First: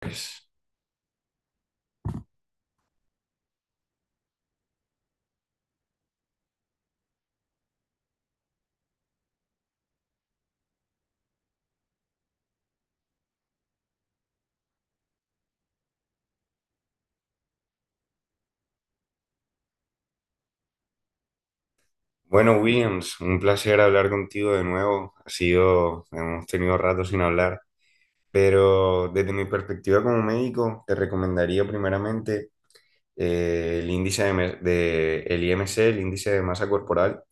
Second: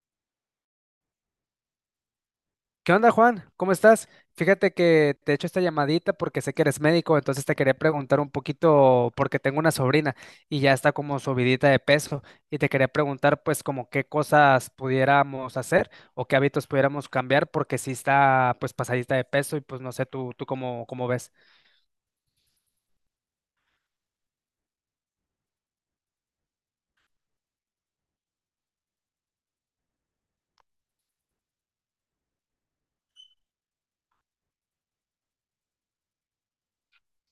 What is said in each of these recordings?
Pues. ¿Qué onda, Juan? ¿Cómo estás? Fíjate que te echo esta llamadita porque sé que eres médico, entonces te quería preguntar un poquito porque tengo una sobrina y ya está como subidita de peso, y te quería preguntar pues como qué cosas pudiéramos hacer o qué hábitos pudiéramos cambiar porque sí está pues pasadita de peso y pues no sé tú cómo ves. Bueno, Williams, un placer hablar contigo de nuevo. Hemos tenido rato sin hablar, pero desde mi perspectiva como médico, te recomendaría primeramente el IMC, el índice de masa corporal.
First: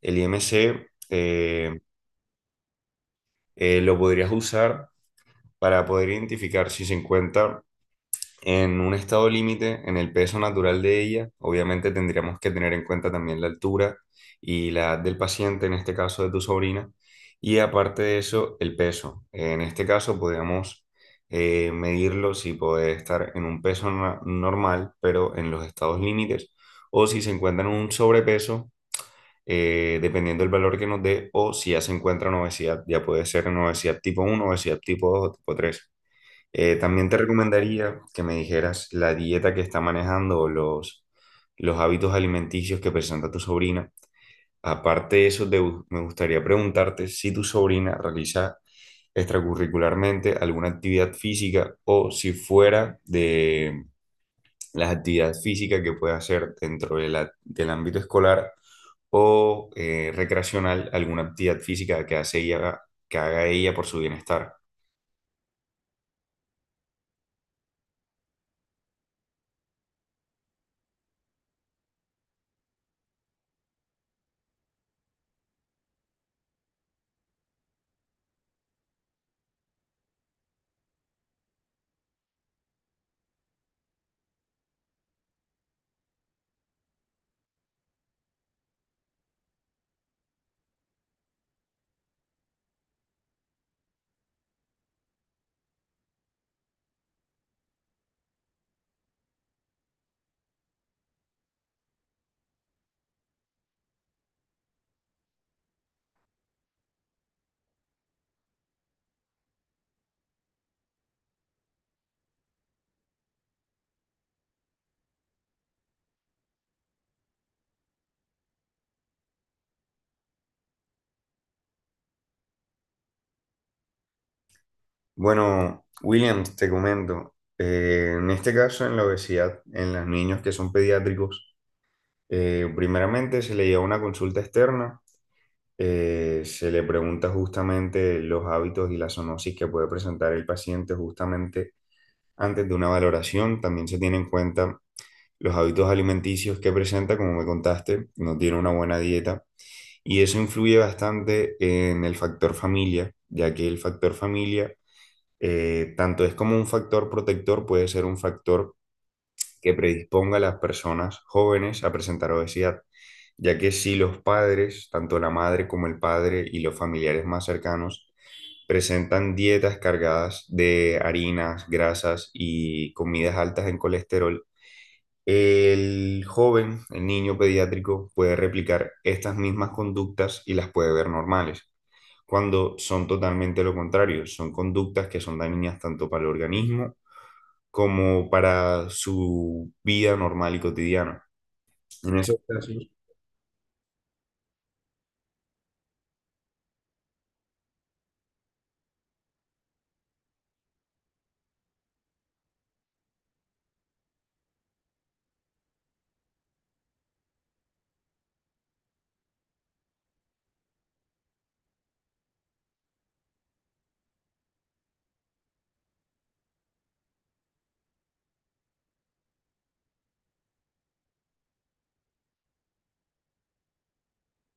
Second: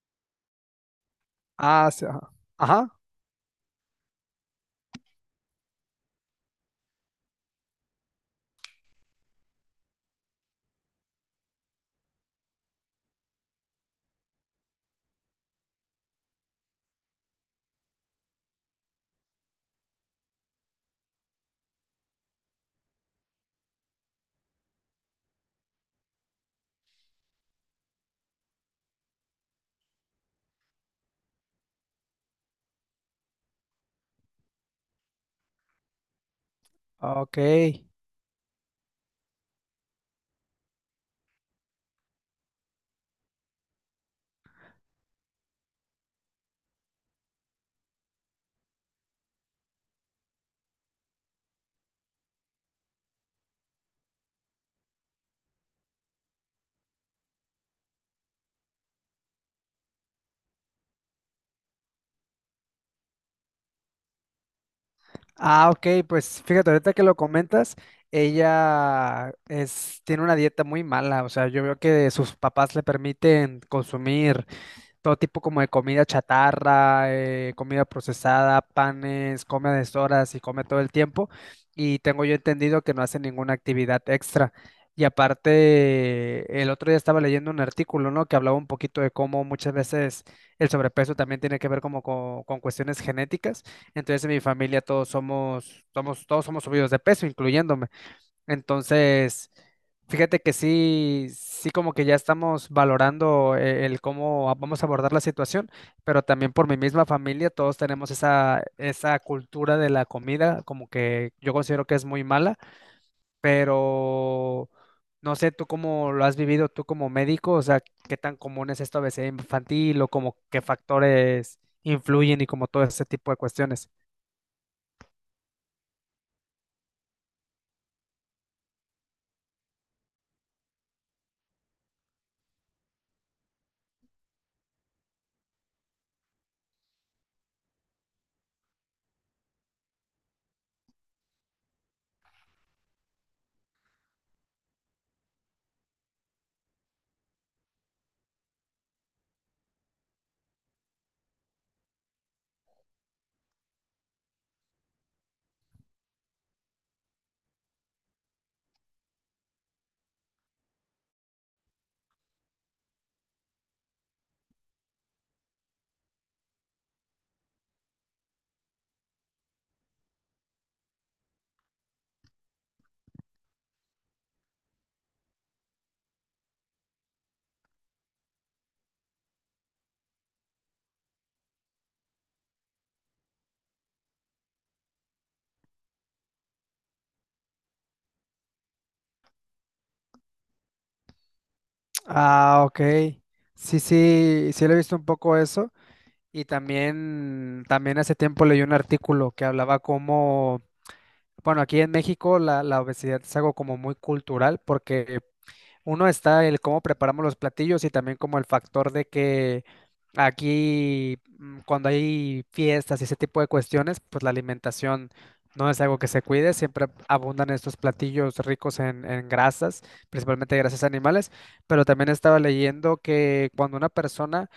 El IMC Ah, sí, ajá. Ajá. Lo podrías usar para poder identificar si se encuentra en un estado límite, en el peso natural de ella. Obviamente tendríamos que tener en cuenta también la altura y la edad del paciente, en este caso de tu sobrina, y aparte de eso, el peso. En este caso, podríamos medirlo si puede estar en un peso normal, pero en los estados límites, o si se encuentra en un sobrepeso, dependiendo del valor que nos dé, o si ya se encuentra en obesidad. Ya puede ser en obesidad tipo uno, obesidad tipo 2, o tipo 3. También te Ok. recomendaría que me dijeras la dieta que está manejando o los hábitos alimenticios que presenta tu sobrina. Aparte de eso, me gustaría preguntarte si tu sobrina realiza extracurricularmente alguna actividad física, o si fuera de las actividades físicas que puede hacer dentro de del ámbito escolar o recreacional, alguna actividad física que hace ella, que haga ella por su bienestar. Ah, ok, pues fíjate, ahorita que lo comentas, ella es, tiene una dieta muy mala, o sea, yo veo que sus papás le permiten consumir todo tipo como de comida chatarra, comida procesada, panes, come a deshoras y come todo el tiempo. Y tengo yo entendido que no hace ninguna actividad extra. Y aparte, el otro día estaba leyendo un artículo, ¿no? Que hablaba un poquito de cómo muchas veces el sobrepeso también tiene que ver como con cuestiones genéticas. Entonces, en mi familia todos somos subidos de peso, incluyéndome. Entonces, fíjate que sí, sí como que ya estamos valorando el cómo vamos a abordar la situación, pero también por mi misma familia, todos tenemos esa cultura de la comida, como que yo considero que es muy mala, pero no sé tú cómo lo has vivido tú como médico, o sea, qué tan común es esta obesidad infantil o como qué factores influyen y como todo ese tipo de cuestiones. Bueno, Williams, te comento, en este caso en la obesidad, en los niños que son pediátricos, primeramente se le lleva una consulta externa. Se le pregunta justamente los hábitos y la zoonosis que puede presentar el paciente justamente antes de una valoración. También se tiene en cuenta los hábitos alimenticios que presenta. Como me contaste, no tiene una buena dieta y eso influye bastante en el factor familia, ya que el factor familia, tanto es como un factor protector, puede ser un factor que predisponga a las personas jóvenes a presentar obesidad, ya que si los padres, tanto la madre como el padre y los familiares más cercanos, presentan dietas cargadas de harinas, grasas y comidas altas en colesterol, el joven, el niño pediátrico, puede replicar estas mismas conductas y las puede ver normales, cuando son totalmente lo contrario. Son conductas que son dañinas tanto para el organismo como para su vida normal y cotidiana. En esos Ah, casos. ok. Sí, sí, sí lo he visto un poco eso. Y también, también hace tiempo leí un artículo que hablaba como, bueno, aquí en México la obesidad es algo como muy cultural porque uno está el cómo preparamos los platillos y también como el factor de que aquí cuando hay fiestas y ese tipo de cuestiones, pues la alimentación no es algo que se cuide, siempre abundan estos platillos ricos en grasas, principalmente grasas animales, pero también estaba leyendo que cuando una persona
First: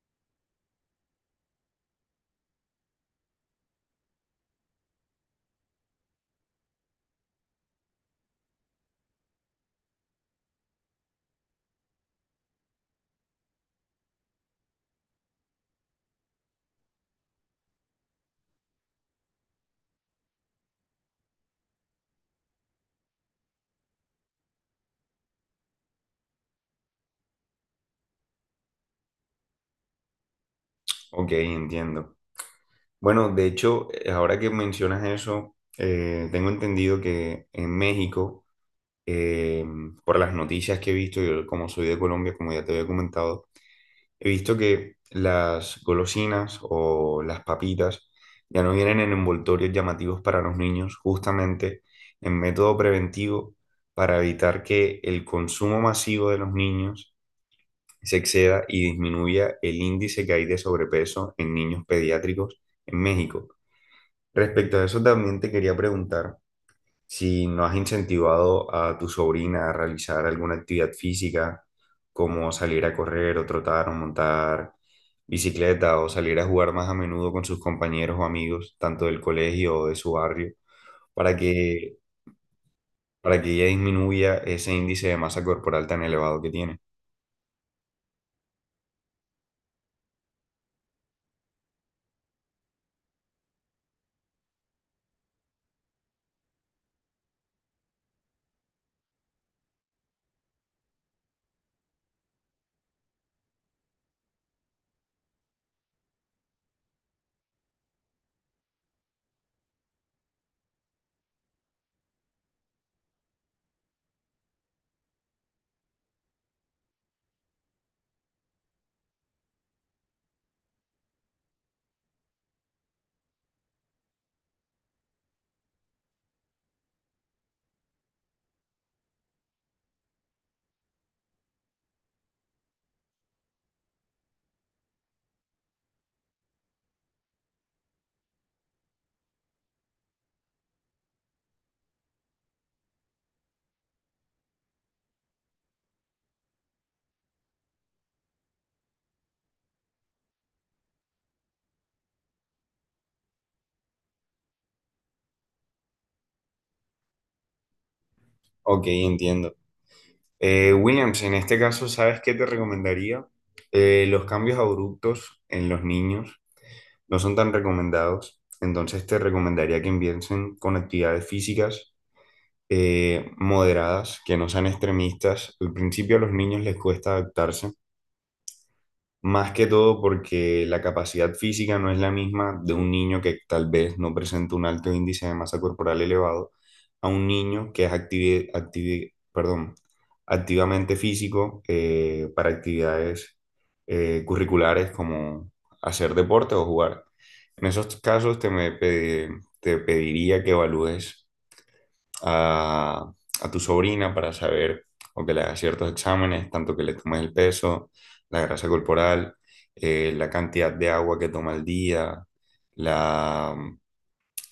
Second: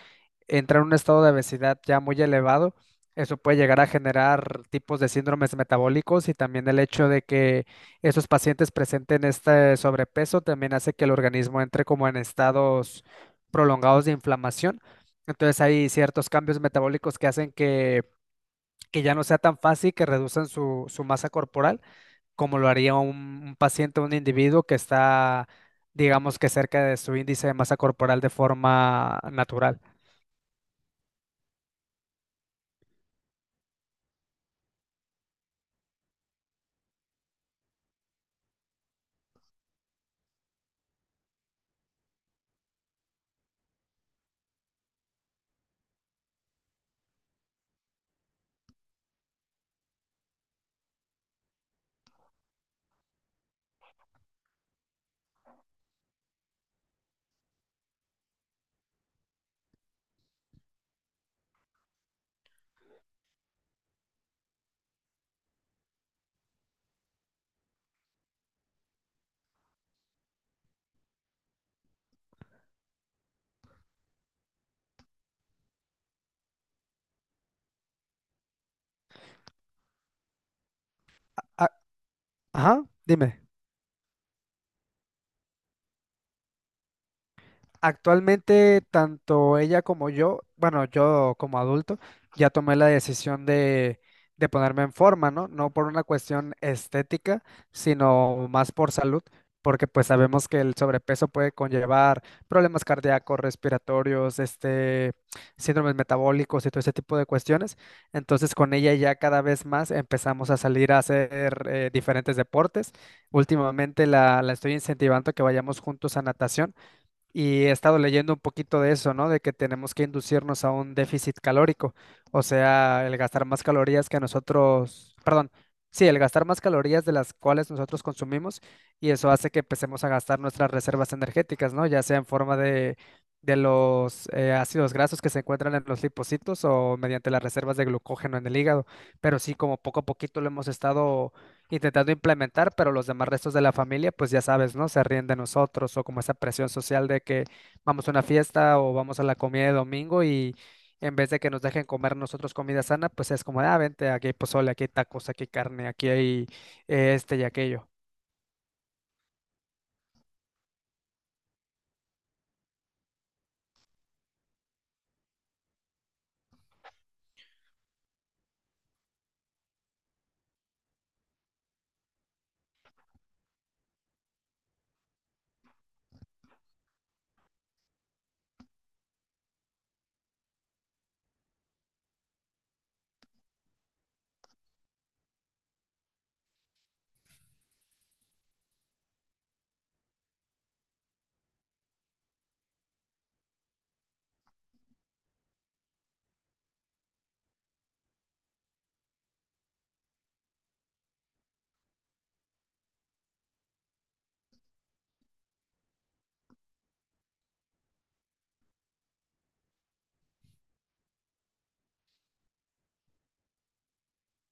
entrar en un estado de obesidad ya muy elevado, eso puede llegar a generar tipos de síndromes metabólicos, y también el hecho de que esos pacientes presenten este sobrepeso también hace que el organismo entre como en estados prolongados de inflamación. Entonces hay ciertos cambios metabólicos que hacen que ya no sea tan fácil que reduzcan su masa corporal como lo haría un paciente, un individuo que está, digamos que cerca de su índice de masa corporal de forma natural. Ok, entiendo. Bueno, de hecho, ahora que mencionas eso, tengo entendido que en México, eh, por las noticias que he visto, yo como soy de Colombia, como ya te había comentado, he visto que las golosinas o las papitas ya no vienen en envoltorios llamativos para los niños, justamente en método preventivo para evitar que el consumo masivo de los niños se exceda y disminuya el índice que hay de sobrepeso en niños pediátricos en México. Respecto a eso, también te quería preguntar si no has incentivado a tu sobrina a realizar alguna actividad física, como salir a correr o trotar o montar bicicleta o salir a jugar más a menudo con sus compañeros o amigos, tanto del colegio o de su barrio, para A- que, Ajá, para dime. que ella disminuya ese índice de masa corporal tan elevado que tiene. Actualmente, tanto ella como yo, bueno, yo como adulto, ya tomé la decisión de ponerme en forma, ¿no? No por una cuestión estética, sino más por salud, porque pues sabemos que el sobrepeso puede conllevar problemas cardíacos, respiratorios, este, síndromes metabólicos y todo ese tipo de cuestiones. Entonces, con ella ya cada vez más empezamos a salir a hacer diferentes deportes. Últimamente la estoy incentivando a que vayamos juntos a natación y he estado leyendo un poquito de eso, ¿no? De que tenemos que inducirnos a un déficit calórico, o sea, el gastar más calorías que nosotros, perdón, sí, el gastar más calorías de las cuales nosotros consumimos, y eso hace que empecemos a gastar nuestras reservas energéticas, ¿no? Ya sea en forma de los ácidos grasos que se encuentran en los lipocitos o mediante las reservas de glucógeno en el hígado, pero sí, como poco a poquito lo hemos estado intentando implementar, pero los demás restos de la familia, pues ya sabes, ¿no? Se ríen de nosotros o como esa presión social de que vamos a una fiesta o vamos a la comida de domingo, y en vez de que nos dejen comer nosotros comida sana, pues es como, ah, vente, aquí hay pozole, aquí hay tacos, aquí hay carne, aquí hay este y aquello. Ok, entiendo. Williams, en este caso, ¿sabes qué te recomendaría? Los cambios abruptos en los niños no son tan recomendados, entonces te recomendaría que empiecen con actividades físicas moderadas, que no sean extremistas. Al principio a los niños les cuesta adaptarse, más que todo porque la capacidad física no es la misma de un niño que tal vez no presenta un alto índice de masa corporal elevado, a un niño que es perdón, activamente físico para actividades curriculares como hacer deporte o jugar. En esos casos te pediría que evalúes a, a tu sobrina para saber, o que le hagas ciertos exámenes, tanto que le tomes el peso, la grasa corporal, la cantidad de agua que toma al día, la,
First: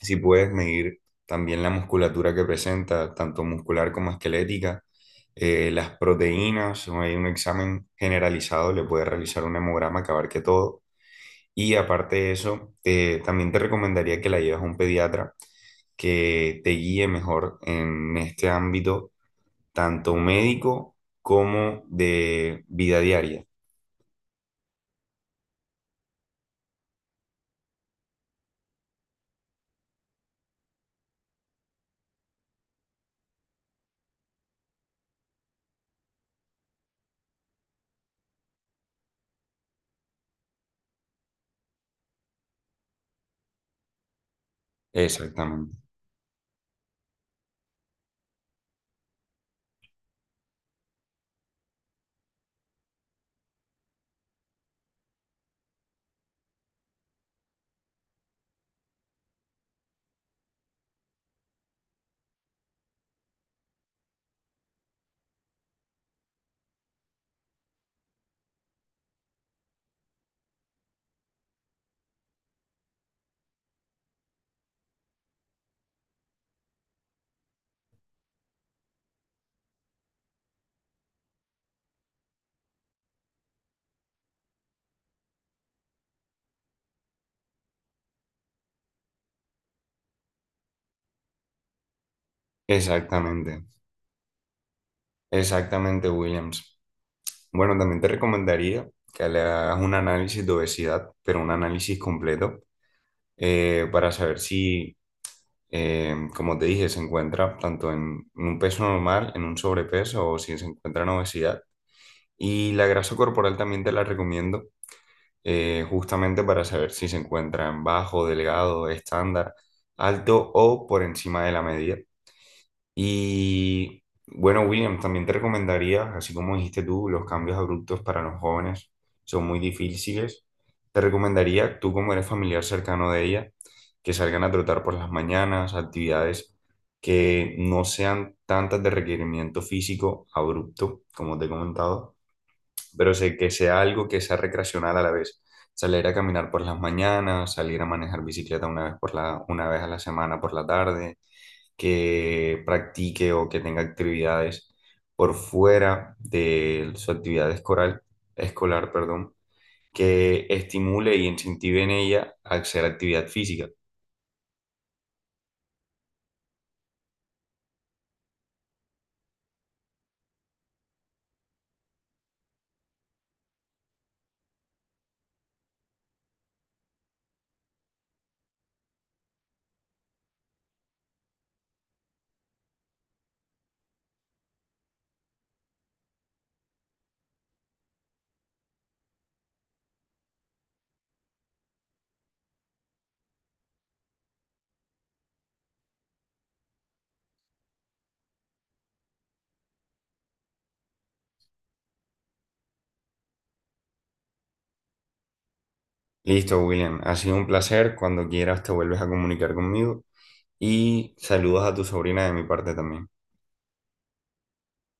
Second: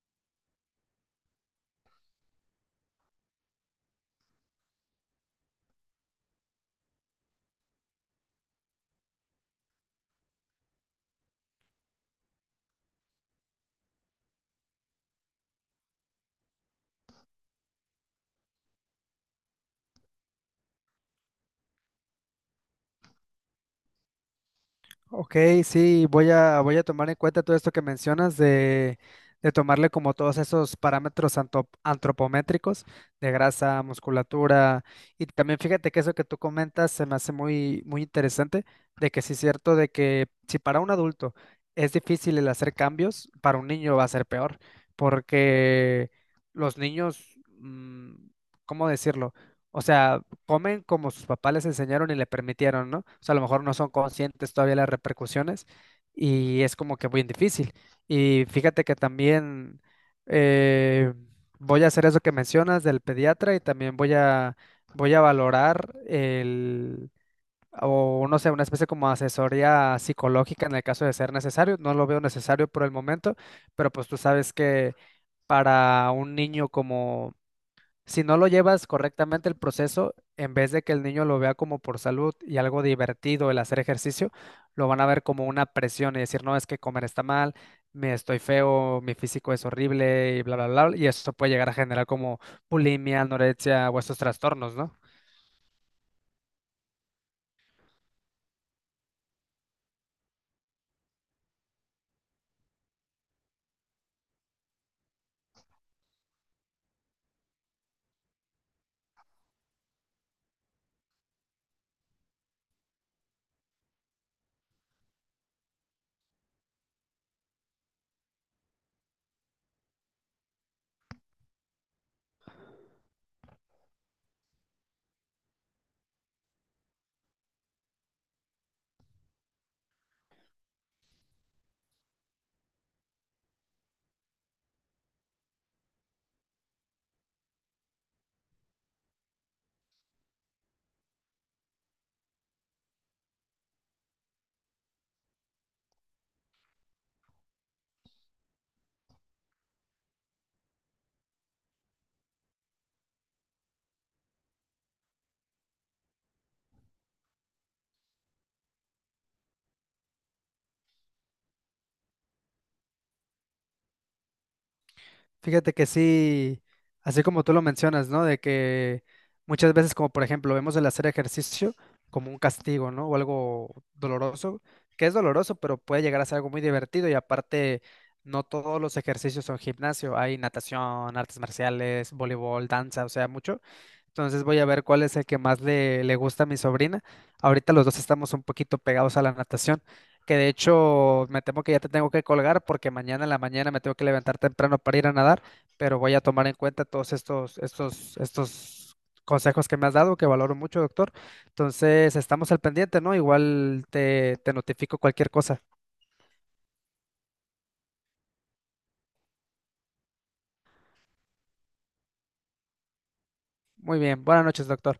si puedes medir también la musculatura que presenta, tanto muscular como esquelética, las proteínas. Hay un examen generalizado, le puedes realizar un hemograma que abarque todo. Y aparte de eso, también te recomendaría que la lleves a un pediatra que te guíe mejor en este ámbito, tanto médico como de vida diaria. Ok, sí, voy voy a tomar en cuenta todo esto que mencionas de tomarle como todos esos parámetros antropométricos de grasa, musculatura, y también fíjate que eso que tú comentas se me hace muy interesante, de que sí es cierto de que si para un adulto es difícil el hacer cambios, para un niño va a ser peor, Exactamente, porque los niños, ¿cómo decirlo? O sea, comen como sus papás les enseñaron y le permitieron, ¿no? O sea, a lo mejor no son conscientes todavía las repercusiones y es como que muy difícil. Y fíjate que también eh, voy a hacer eso que mencionas del pediatra y también voy voy a valorar el, o no sé, una especie como asesoría psicológica en el caso de ser necesario. No lo veo necesario por el momento, pero pues tú sabes que para un niño como si no lo llevas correctamente el proceso, en vez de que el niño lo vea como por salud y algo divertido el hacer ejercicio, lo van a ver como una presión y decir, no, es que comer está mal, me estoy feo, mi físico es horrible y bla, bla, bla. Y eso puede llegar a generar como bulimia, exactamente, anorexia o estos trastornos, ¿no? exactamente, Williams. Bueno, también te recomendaría que le hagas un análisis de obesidad, pero un análisis completo, para saber si, como te dije, se encuentra tanto en un peso normal, en un sobrepeso o si se encuentra en obesidad. Y la grasa corporal también te la recomiendo, justamente para saber si se encuentran bajo, delgado, estándar, alto o por encima de la medida. Y bueno, William, también te recomendaría, así como dijiste tú, los cambios abruptos para los jóvenes son muy difíciles. Te recomendaría, tú como eres familiar cercano de ella, que salgan a trotar por las mañanas, actividades que no sean tantas de requerimiento físico abrupto, como te he comentado, pero sé que sea algo que sea recreacional a la vez. Salir a caminar por las mañanas, salir a manejar bicicleta una vez, una vez a la semana por la tarde, que practique o que tenga actividades por fuera de su actividad escolar, escolar, perdón, que estimule y incentive en ella a hacer actividad física. Fíjate que sí, así como tú lo mencionas, ¿no? De que muchas veces, como por ejemplo, vemos el hacer ejercicio como un castigo, ¿no? O algo doloroso, que es doloroso, pero puede llegar a ser algo muy divertido y aparte, no todos los ejercicios son gimnasio, hay natación, artes marciales, voleibol, danza, o sea, mucho. Entonces voy a ver cuál es el que más le gusta a mi sobrina. Ahorita los dos estamos un poquito pegados a la natación, que de hecho me temo que ya te tengo que colgar porque mañana en la mañana me tengo que levantar temprano para ir a nadar, pero voy a tomar en cuenta todos estos consejos que me has dado, que valoro mucho, doctor. Entonces estamos al pendiente, ¿no? Igual te notifico cualquier cosa. Listo, William, ha sido un placer. Cuando quieras te vuelves a comunicar conmigo, y saludos a tu sobrina de mi parte también. Muy bien, buenas noches, doctor.